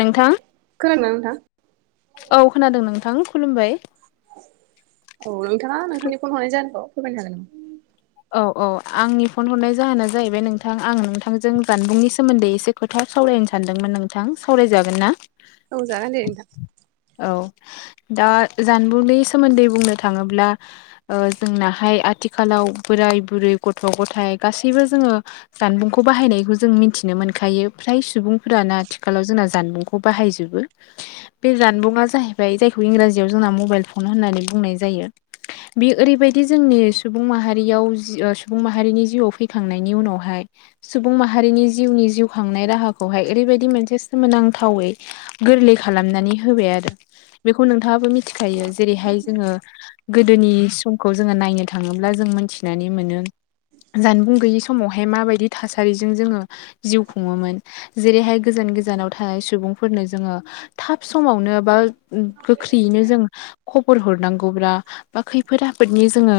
नोंथां खोनादोंना नोंथां औ खोनादों नोंथां खुलुमबाय। औ नोंथाङा नोंथांनि फन हरनाय जाहोनखौ फोरमायनो हागोन नामा? औ औ आंनि फन हरनाय जाहोना जाहैबाय नोंथां आं नोंथांजों जानबुंनि सोमोन्दै एसे खोथा सावरायनो सानदोंमोन नोंथां सावरायजागोन ना? औ जागोन दे नोंथां। औ दा जानबुंनि सोमोन्दै बुंनो थाङोब्ला ओ जोंनाहाय आथिखालाव बोराय बुरै गथ' गथाय गासैबो जोङो जानबुंखौ बाहायनायखौ जों मिथिनो मोनखायो फ्राय सुबुंफोरानो आथिखालाव जोंना जानबुंखौ खौ बाहायजुबो। बे जानबुंआ जाहैबाय जायखौ इंराजियाव जोंना मबाइल फन होननानै बुंनाय जायो। बे ओरैबायदि जोंनि सुबुं माहारि रियाव सुबुं माहारिनि जिउआव फैखांनायनि उनावहाय सुबुं माहारिनि जिउनि जिउ खांनाय राहाखौहाय ओरैबायदि मोनसे सोमोनांथावै गोरलै खालामनानै होबाय। आरो बेखौ नोंथाङाबो मिथिखायो। जेरैहाय जोङो गोदोनि समखौ जोङो नायनो थाङोब्ला जों मोनथिनानै मोनो। जानबुं गैयि समावहाय माबायदि थासारिजों जोङो जिउ खुङोमोन। जेरैहाय गोजान गोजानाव थानाय सुबुंफोरनो जोङो थाब समावनो बा गोख्रैयैनो जों खबर हरनांगौब्रा बा खैफोद आफोदनि जोङो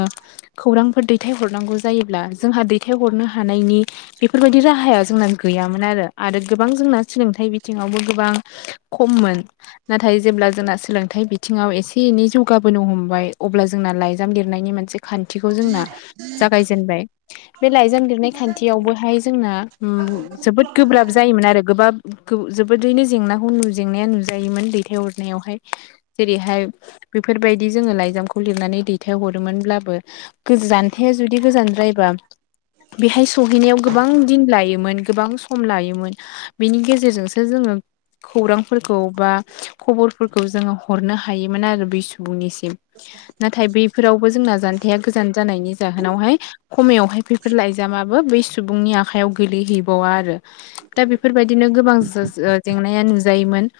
खौरां फोर दैथायहरनांगौ जायोब्ला जोंहा दैथायहरनो हानायनि बेफोरबायदि राहाया जोंना गैयामोन आरो। आरो गोबां जोंना सोलोंथाइ बिथिङावबो गोबां खममोन। नाथाय जेब्ला जोंना सोलोंथाइ बिथिङाव एसे एनै जौगाबोनो हमबाय अब्ला जोंना लाइजाम लिरनायनि मोनसे खान्थिखौ जोंना जागायजेनबाय बे लाइजाम लिरनाय खान्थियावबोहाय जोंना जोबोद गोब्राब जायोमोन आरो गोबाब जोबोदैनो जेंनाखौ नु जेंनाया नुजायोमोन दैथायहरनायावहाय। जेरैहाय बेफोरबायदि जोङो लाइजामखौ लिरनानै दैथायहरोमोनब्लाबो गोजानथाया जुदि गोजानद्रायबा बेहाय सहैनायाव गोबां दिन लायोमोन गोबां सम लायोमोन। बेनि गेजेरजोंसो जोङो खौरांफोरखौ बा खबरफोरखौ जोङो हरनो हायोमोन आरो बै सुबुंनिसिम। नाथाय बैफोरावबो जोंना जानथाया गोजान जानायनि जाहोनावहाय खमायावहाय बेैफोर लाइजामाबो बै सुबुंनि आखाइआव गोलैहैबावा आरो। दा बेफोरबायदिनो गोबां जेंनाया नुजायोमोन।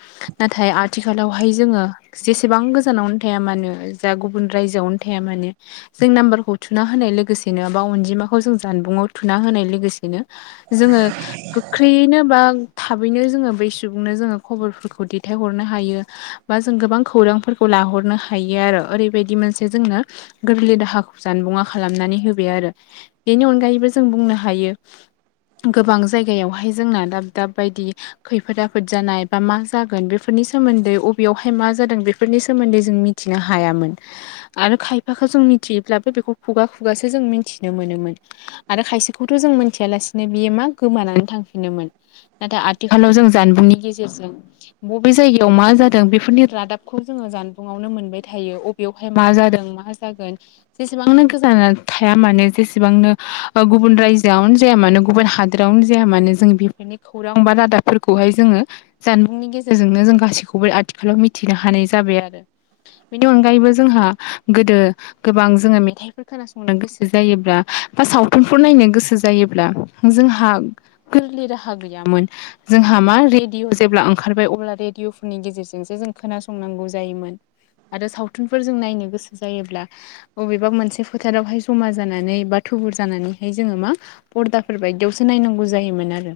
नाथाय आथिखालावहाय जोङो जेसेबां गोजानावनो थाया मानो जा गुबुन रायजोआवनो थाया मानो जों नाम्बारखौ थुना होनाय लोगोसेनो बा अनजिमाखौ जों जानबुंङआव थुना होनाय लोगोसेनो जोङो गोख्रैयैनो बा थाबैनो जोङो बै सुबुंनो जोङो खबरफोरखौ दैथायहरनो हायो। बा जों गोबां खौरांफोरखौ लाहरनो हायो आरो ओरैबायदि मोनसे जोंनो गोरलै दाहा खौ जानबुंङा खालामनानै होबाय आरो बेनि अनगायैबो जों बुंनो हायो गोबां जायगायावहाय जोंना दाब दाब बायदि खैफोद आफोद जानाय बा मा जागोन बेफोरनि सोमोन्दै अबेयावहाय मा जादों बेफोरनि सोमोन्दै जों मिथिनो हायामोन। आरो खायफाखौ जों थिब्लाबो बेखौ खुगा खुगासो जों मिन्थिनो मोनोमोन। आरो खायसेखौथ' जों मोनथियालासिनो बियो मा गोमानानै थांफिनोमोन। नाथाय आथिखालाव जों जानबुंनि गेजेरजों बबे जायगायाव मा जादों बेफोरनि रादाबखौ जोङो जानबुं बुङावनो मोनबाय थायो। अबेयावहाय मा जादों मा जागोन जेसेबांनो गोजान थाया मानो जेसेबांनो गुबुन रायजोआवनो जाया मानो गुबुन हाद दरावनो जाया मानो जों बेफोरनि खौरां बा रादाबफोरखौहाय जोङो जानबुंनि गेजेरजोंनो जों गासैखौबो आथिखालाव मिथिनो हानाय जाबाय आरो। बेनि अनगायैबो जोंहा गोदो गोबां जोङो मेथाइ फोर खोनासंनो गोसो जायोब्ला बा सावथुनफोर नायनो गोसो जायोब्ला जोंहा गोरलैराहा गैयामोन। जोंहा मा रेडिअ जेब्ला ओंखारबाय अब्ला रेडिअफोरनि गेजेरजोंसो जों खोनासं नांगौ जायोमोन। आरो सावथुनफोर जों नायनो गोसो जायोब्ला अबेबा मोनसे फोथारावहाय जमा जानानै बा थुबुर जानानैहाय जोङो मा फरदाफोर बायदियावसो नायनांगौ जायोमोन आरो।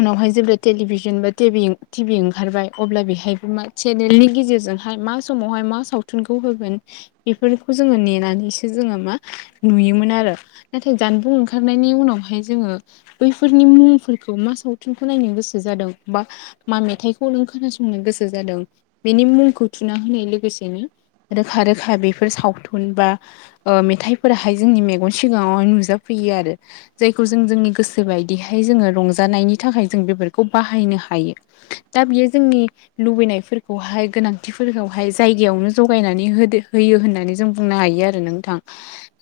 उनावहाय जेब्ला टेलिभिसन बा टेभि टिभि ओंखारबाय अब्ला बेहायबो मा चेनेलनि गेजेरजों- हाय मा समावहाय मा सावथुनखौ होगोन। बेफोरखौ जोङो नेनानैसो जोङो मा नुयोमोन आरो। नाथाय जानबुं ओंखारनायनि उनावहाय जोङो बैफोरनि मुंफोरखौ मा सावथुनखौ नायनो गोसो जादों बा मा मेथाइखौ नों खोनासंनो गोसो जादों। बेनि मुंखौ थुना होनाय लोगोसेनो रोखा रोखा बेफोर सावथुन बा ओ मेथाइफोराहाय जोंनि मेगन सिगाङावनो नुजाफैयो आरो। जायखौ जों जोंनि गोसोबायदिहाय जोङो रंजानायनि थाखाय जों बेफोरखौ बाहायनो हायो। दा बियो जोंनि लुबैनायफोरखौहाय गोनांथिफोरखौहाय जायगायावनो जगायनानै होदो। होयो होननानै जों बुंनो हायो आरो नोंथां।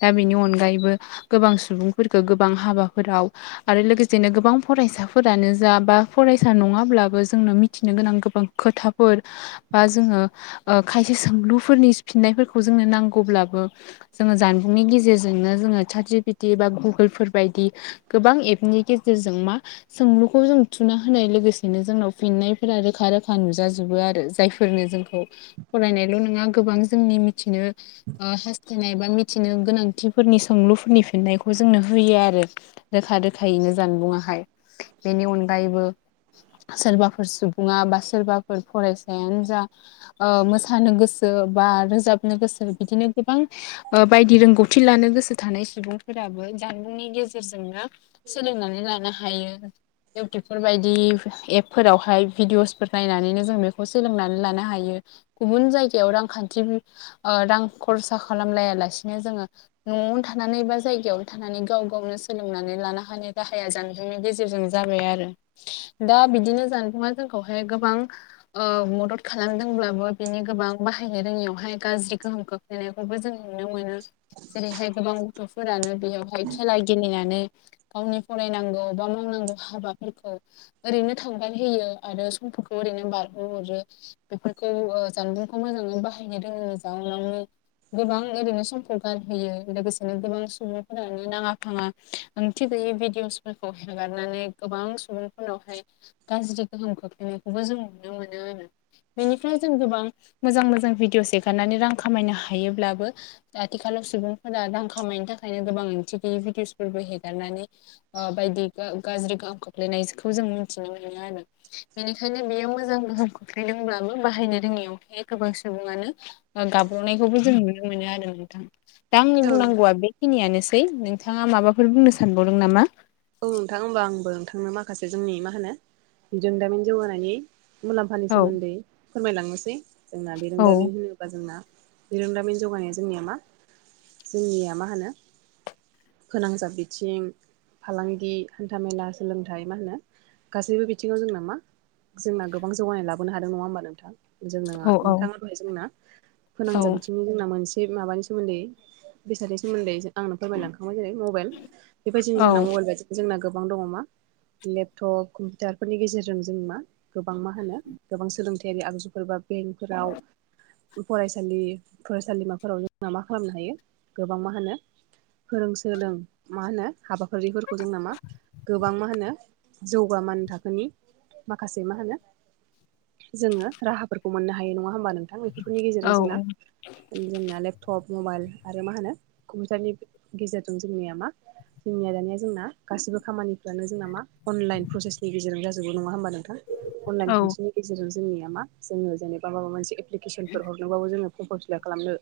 दा बेनि अनगायैबो गोबां सुबुंफोरखौ गोबां हाबाफोराव आरो लोगोसेनो गोबां फरायसाफोरानो जा बा फरायसा नङाब्लाबो जोंनो मिथिनो गोनां गोबां खोथाफोर बा जोङो ओ खायसे सोंलुफोरनि फिननायफोरखौ जोंनो नांगौब्लाबो जोङो जानबुंनि गेजेरजोंनो जोङो साथ जेपेटि बा गुगोलफोर बायदि गोबां एपनि गेजेरजों मा सोंलुखौ जों थुना होनाय लोगोसेनो जोंनाव फिननायफोरा रोखा रोखा नुजाजोबो आरो। जायफोर नो जोंखौ फरायनायल' नङा गोबां जोंनि मिथिनो ओ हास्थायनाय बा मि- बिदिनो गोनांथिफोरनि सोंलुफोरनि फिन्नायखौ जोंनो होयो आरो। रोखा रोखायैनो जानबुंङाहाय। बेनि अनगायैबो सोरबाफोर सुबुङा बा सोरबाफोर फरायसायानो जा ओ मोसानो गोसो बा रोजाबनो गोसो बिदिनो गोबां ओ बायदि रोंगौथि लानो गोसो थानाय सुबुंफोराबो जानबुंनि गेजेरजोंनो सोलोंनानै लानो हायो। इउटुबफोर बायदि एपफोरावहाय भिडिअसफोर नायनानैनो जों बेखौ सोलोंनानै लानो हायो। गुबुन जायगायाव रांखान्थि ओ रां खरसा खालामलायालासिनो जोङो न'आवनो थानानै बा जायगायावनो थानानै गाव गावनो सोलोंनानै लानो हानाय राहाया जानो- नि गेजेरजों जाबाय आरो। दा बिदिनो जानबुंआ जोंखौहाय गोबां ओ मदद खालामदोंब्लाबो बिनि गोबां बाहाय- नो रोङियावहाय गाज्रि गोहोम खोख्लैनायखौबो जों नुनो मोनो। जेरैहाय गोबां गथ'फोरानो बेयावहाय खेला गेलेनानै गावनि फरायनांगौ बा मावनांगौ हाबाफोरखौ ओरैनो थांगार होयो आरो समफोरखौ ओरैनो बारग'हरो। बेफोरखौ ओ जानबुंखौ मोजाङै बाहायनो रोङैनि जाउनावनो गोबां ओरैनो समखौ गारहोयो। लोगोसेनो गोबां सुबुंफोरानो नाङा-फाङा ओंथि गयै भिडिअसफोरखौ हगारनानै गोबां सुबुं- उनावहाय गाज्रि गोहोम खोख्लैनायखौबो जों नुनो मोनो आरो। बेनिफ्राय जों गोबां मोजां मोजां भिडियस एगारनानै रां खामायनो हायोब्लाबो आथिखालाव सुबुंफोरा रां खामायनो थाखायनो गोबां ओंथि गैयै भिदिअसफोरबो हेगारनानै ओ बायदि गा-गाज्रि गोहोम खोख्लायनायखौ जों मिथिनो मोनो आरो बेनिखायनो बेयो मोजां गोहोम खख्लैदोंब्लाबो बाहायनो रोङियावहाय गोबां सु- सुबुङानो गाब्रनायखौबो जों नुनो मोनो आरो नोंथां। दा आंनि औ बुंनांगौवआ बे- खिनियानोसै नोंथाङा माबाफोर बुंनो सानबावदों नामा? औ नोंथां होमबा आंबो नोंथांनो माखासे जोंनि मा होनो जोंदामिन जौगानायनि मुलाम्फानि औ सोमोन्दै फोरमायलांनोसै। जोंना औ बिरोंदामिन होनो- ब्ला जोंना बिरोंदामिन जौगानाया जोंनिया मा जोंनिया मा होनो फोनांजाब बिथिं फालांगि, हान्थामेला, सोलोंथाइ मा होनो गासैबो बिथिङाव जोंना मा जोंना गोबां जौगानाय लाबोनो हादों नङा होमबा नोंथां! जोंनाङा औ नोंथाङा दहाय जोंना फोनांजाब औ बिथिंनि जोंना मोनसे माबानि सोमोन्दै बेसादनि सोमोन्दै आंनो फोरमायलांखांबाय जेरै मबाइल दिनै जोंना मबाइल बायदि जोंना गोबां दङ मा लेपटप कम्पिउटारफोरनि गेजेरजों जों मा गोबां मा होनो गोबां सोलोंथायारि आगजुफोर बा बेंकफोराव फरायसालि फरायसालिमाफोराव जोंना मा खालामनो हायो गोबां मा होनो फोरों सोलों मा होनो हाबाफारिफोरखौ जों नामा गोबां मा होनो जौग मानो थाखोनि माखासे मा होनो जोङो राहाफोरखौ मोननो हायो नङा होमबा नोंथांं! बेफोरनि गेजेरजों औ जोंना औ जोंना लेपटप मबाइल आरो मा होनो कम्पिउटारनि गेजेरजों जोंनिया मा जोंनिया दानिया जोंना गासिबो खामानिफ्रानो जोंना मा अनलाइन प्रसेसनि गेजेरजों जाजोबो नङा होमबा नोंथां! अनलाइन औ खान्थिनि गेजेरजों जोंनिया मा जोङो जेनेबा माबा मोनसे एप्लिकेसनफोर हर नोबाबो जोङो फरम फोर फिलाप खालामनो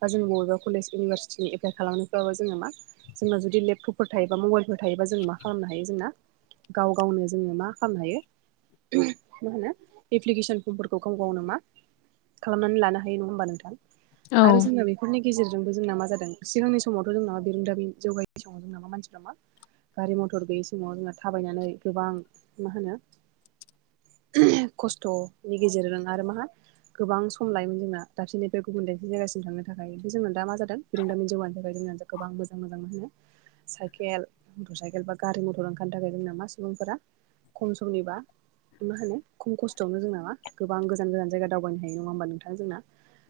बा जों बबेबा कलेज इउनिभारसिटिनि एप्लाइ खालामफ्रबाबो जोङो मा जोंना जुदि लपटप फोर थायोबा मबाइलफोर थायोबा जों मा खालामनो हायो जोंना गाव गावनो जोङो मा खालामनो हायो मा होनो एप्लिकेसन फर्मफोरखौ गाव गावनो नामा खालामनानै लानो हायो नङा होमबा नोंथां! औ आरो जोङो बेफोरनि गेजेरजोंबो जोंना मा जादों सिगांनि समावथ' जोंनावा बिरोंदाबि जौगाय समाव [unintelligible] गारि मथर गैयि समाव जोङो थाबायनानै गोबां मा होनो! [unintelligible] खस्थ'नि गेजेरजों आरो मा गोबां सम लायोमोन जोंना, दाबसिनि बे गुबुन दाबसे जायगासिम थांनो थाखाय ओमफ्राय जोंना दा मा जादों? बिरोंदामि जौगानो थाखाय जोंना गोबां मोजां-मोजां होनो। साइकेल, मटर साइकेल बा, गारि मथर ओंखारनो थाखाय जोंना मा सुबुंफोरा, खम समनिबा मा होनो खम खस्थ'आवनो जों नामा गोबां गोजान-गोजान जायगा दावबायनो हायो नङा होमबा नोंथां जोंना!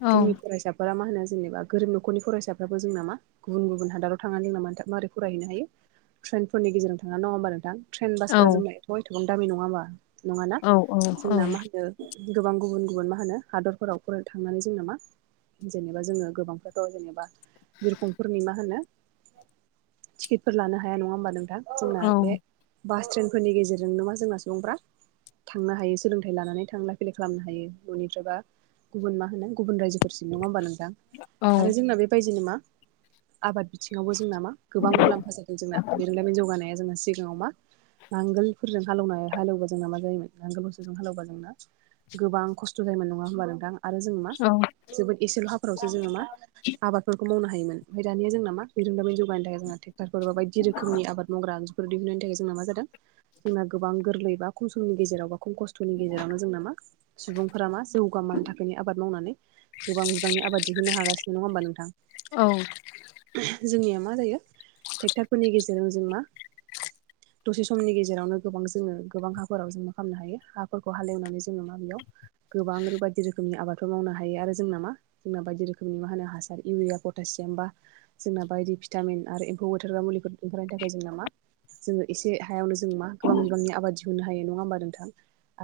औ जोंनि फरायसा फोरा मा होनो जेनेबा गोरिब नखरनि फरायसाफ्राबो जों नामा गुबुन-गुबुन हादराव थांनानै दं नामा माबारै फरायहैनो हायो। ट्रेनफोरनि गेजेरजों थाङा नङा होनबा नोंथां! ट्रेन औ बासफोरा जोंना अ एथ'बांनो दामि नङा हा नङाना औ औ औ जोंना मा होनो? गोबां गुबुन-गुबुन मा होनो हादरफोराव फरायनो थांनानै जों नो मा! जेनेबा जोङो गोबांफ्राथ' जेनेबा बिरखंफोरनि मा होनो? टिकेटफोर लानो हाया नङा होमबा नोंथां। औ जोंना बे बास ट्रेनफोरनि गेजेरजों मा जोंना सुबुंफ्रा थांनो हायो। सोलोंथाइ लानानै थांलाय-फैलाय खालामनो हायो न'निफ्रायबा गुबुन मा होनो गुबुन रायजोफोरसिम नङा होनोमबा नोंथां! आरो जोंना बेबायदिनो मा आबाद बिथिङावबो जोंना मा गोबां मुलाम्फा जादों जोंना बिरोंदामिन जौगानाया जोंना सिगाङाव मा नांगोलफोरजों हालेवनाय हालौबा जोंना मा जायोमोन! नांगोलफोर हालेबा जों ना गोबां खस्थ' जायोमोन नङा होनोमबा नोंथां! आरो जों ना मा, जोबोद एसेल' हाफोरावसो जोङो मा आबादफोरखौ मावनो हायोमोन। ओमफ्राय दानिया जोंना मा बि रोंदामि जौगायनो थाख- जों ट्रेक्टरफोर बायदि रोखोमनि आबाद मावग्रा आनजुफोर दिहुननायनि थाखाय जों मा जादों! जोंना गोबां गोरलै बा, खम समनि गेजेराव बा, खम खस्थ'नि गेजेरावनो जोंना मा! सुबुंफोरा मा जौगा मान थाखोनि आबाद मावनानै, गोबां बिबांनि आबाद दिहोननो हागासिनो। नङा होमबा नोंथां! औ [unintelligible] जोंनिया मा जायो? ट्रेक्टरफोरनि गेजेरजों जों मा, [unintelligible] दसे समनि गेजेरावनो गोबां जोङो गोबां हाफोराव जों मा खालामनो हायो, हाफोरखौ हालेवनानै जोङो मा बेयाव गोबां रो बायदि रोखोमनि आबाद। बे मावनो हायो। आरो जोंना मा जोंना बायदि रोखोमनि मा होनो हासार इउरिया पटासियाम बा जोंना बायदि पिटामिन आरो एम्फौ बुथारग्रा मुलिफोर ओखारनायनिनि थाखाय जोंना मा? जोङो एसे हायावनो जों मा गोबां बिबांनि आबाद दिहुननो हायो नङा होमबा नोंथां।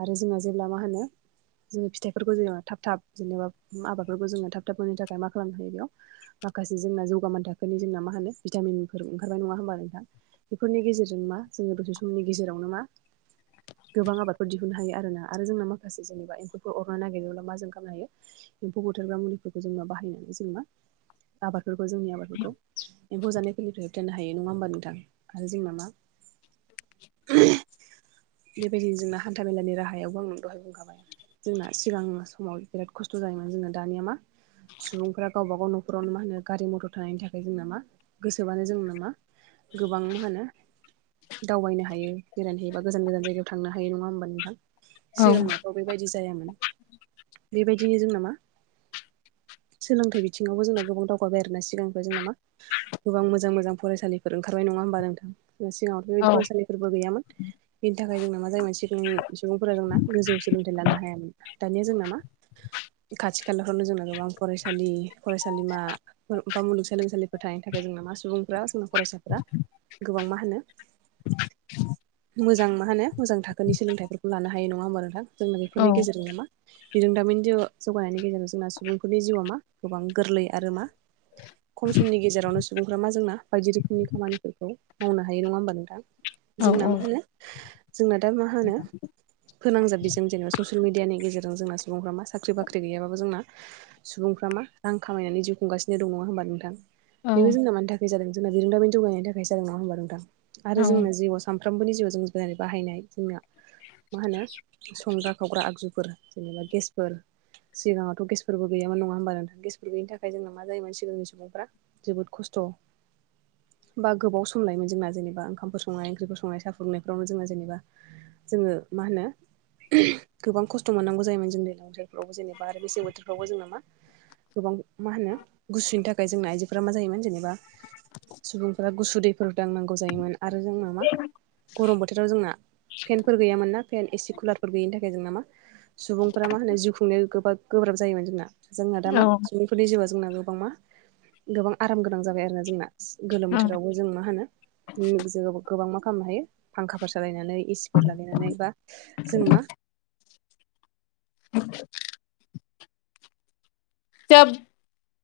आरो जोंहा जेब्ला मा होनो? जोङो फिथाइफोरखौ जोङो थाब-थाब जेनेबा, आबादफोरखौ जोङो थाब-थाब होननि थाखाय मा खालामनो हायो बेयाव माखासे जोंना जौगामोन थाखोनि जोंना मा होनो? भिटामिनफोर ओंखारबाय नङा होमबा नोंथां बेफोरनि गेजेरजों मा जोङो दसे समनि गेजेरावनो मा? गोबां आबादफोर दिहुननो हायो आरोना। आरो जोंना माखासे जेनेबा एम्फौफोर अरनो नागिरनोब्ला मा जों खालामनो हायो? एम्फौ बोथारग्रा मुलिफोरखौ जोंना बाहायनानै जों मा आबादफोरखौ जोंनि आबादफोरखौ फौ जानायफोरनिफ्राय होबथनो हायो नङा होमबा नोंथां, आरो जोंना मा? [inaudible] बेबायदिनो जोंना हान्थामेलानि राहायावबो आं दहाय बुंखाबाय। जोंना सिगां समाव बिराद खस्थ' जायोमोन जोङो दानिया मा? सुबुंफ्रा गावबा - गाव न'खरावनो मा होनो गारि मथर थानायनि थाखाय जोंना मा? गोसोबानो जों मा गोबां होनो? दावबायनो हायो बेरायनोहायोबा गोजान-गोजान जायगायाव थांनो हायो, नङा होमबा नोंथां? सिगांनाथ' बेबायदि जायामोन बेबायदिनो जोंना मा? सोलोंथाइ बिथिङावबो जोंना गोबां दावगाबाय आरोना सिगांनिफ्राय जोंना मा? गोबां मोजां मोजां फरायसालिफोर ओंखारबाय नङा होमबा नोंथां। सिाङावथ' बेबायदि फरायसालिफोरबो गैयामोन। बिनि थाखाय जोंना मा जायोमोन सिगांनि सुबुंफोरा जोंना गोजौ सोलोंथाइ लानो हायामोन। दानिया जों नामा खाथि खालाफ्रावनो जोंना गोबां फरायसालि फरायसालिमाफोर बा मुलुगसोलोंसालिफोरथाय थाखाय जोंना मा सुबुंफ्रा जोंना फरायसाफोरा गोबां मा होनो [inaudible] मोजां मा होनो मोजां थाखोनि सोलोंथाइफोरखौ लानो हायो नङा होमब नोंथां। जोंना बेफोरनि गेजेरजों नो मा बिरोंदामिन जोङो जौगानायनि गेजेरजों जोंना सुबुंफोरनि जिउआ मा गोबां गोरलै आरो मा खम समनि गेजेरावनो सुबुंरफोरा जोंना बायदि रोखोमनि खामानिफोरखौ मावनो हायो नङा होमबा नोंथां। औ जोंना मा होनो जोंना दा मा होनो? फोनांजाब बेजों जेनेबा ससियेल मिडियानि गेजेरजों जोंना सुबुंफ्रा मा साख्रि बाख्रि गैयाबाबो जोंना सुबुंफ्रा मा रां खामायनानै जिउ खुंगासिनो दं नङा होनोमबा नोंथां। बेबो जोंना मानि थाखाय जादों जोंना बिरोंदामिनि जौगायनायनि थाखायसो जादों नङा होमबा नोंथां। आरो जोंनो जिउआव सानफ्रोमबोनि जिउआव जों जेरै बाहायनाय जोंना। मा होनो संग्रा खावग्रा आगजुफोर जेनेबा गेसफोर सिगाङावथ' गेसफोरबो गोयामोन नङा होमबा नोंथां। गेसफोर गोयैनि थाखाय जोंना मा जायोमोन सिगांनि सुबुंफ्रा जोबोद खस्थ'। बा गोबाव सम लायोमोन जोंना जेनेबाओंखफोर संनाय ओंख्रिफोरखौ संनाय साफुदुंनायफ्रावनो जोंना जेनेबा। जोङो मा होनो गोबां खस्थ' मोननांगौ जायोमोन जों दैलां बोथोरफ्रावबो जेनेबा आरो मेसें बोथोरफ्रावबो जोंना मा? गोबां मा होनो गुसुनि थाखाय जोंना आइजोफोरा मा जायोमोन जेनेबा सुबुंफोरा गुसु दैफोर दांनांगौ जायोमोन। आरो जोंना मा गरम बोथोराव जोंना फेनफोर गैयामोन ना फेन एसि कुलारफोर गैयिनि थाखाय जोंना मा सुबुंफोरा मा होनो जिउ खुंनायाव गोबाब गोब्राब जायोमोन जोंना। जोंना दा मा औ सुबुंफोरनि जिउआ जोंना गोबां मा गोबां आराम गोनां जाबाय आरो जोंना। गोलोम औ बोथोरावबो जों मा होनो [unintelligible] गोबां मा खालामनो हायो फांखाफोर सालायनानै एसिफोर लागायनानै बा जों मा [unintelligible] [unintelligible]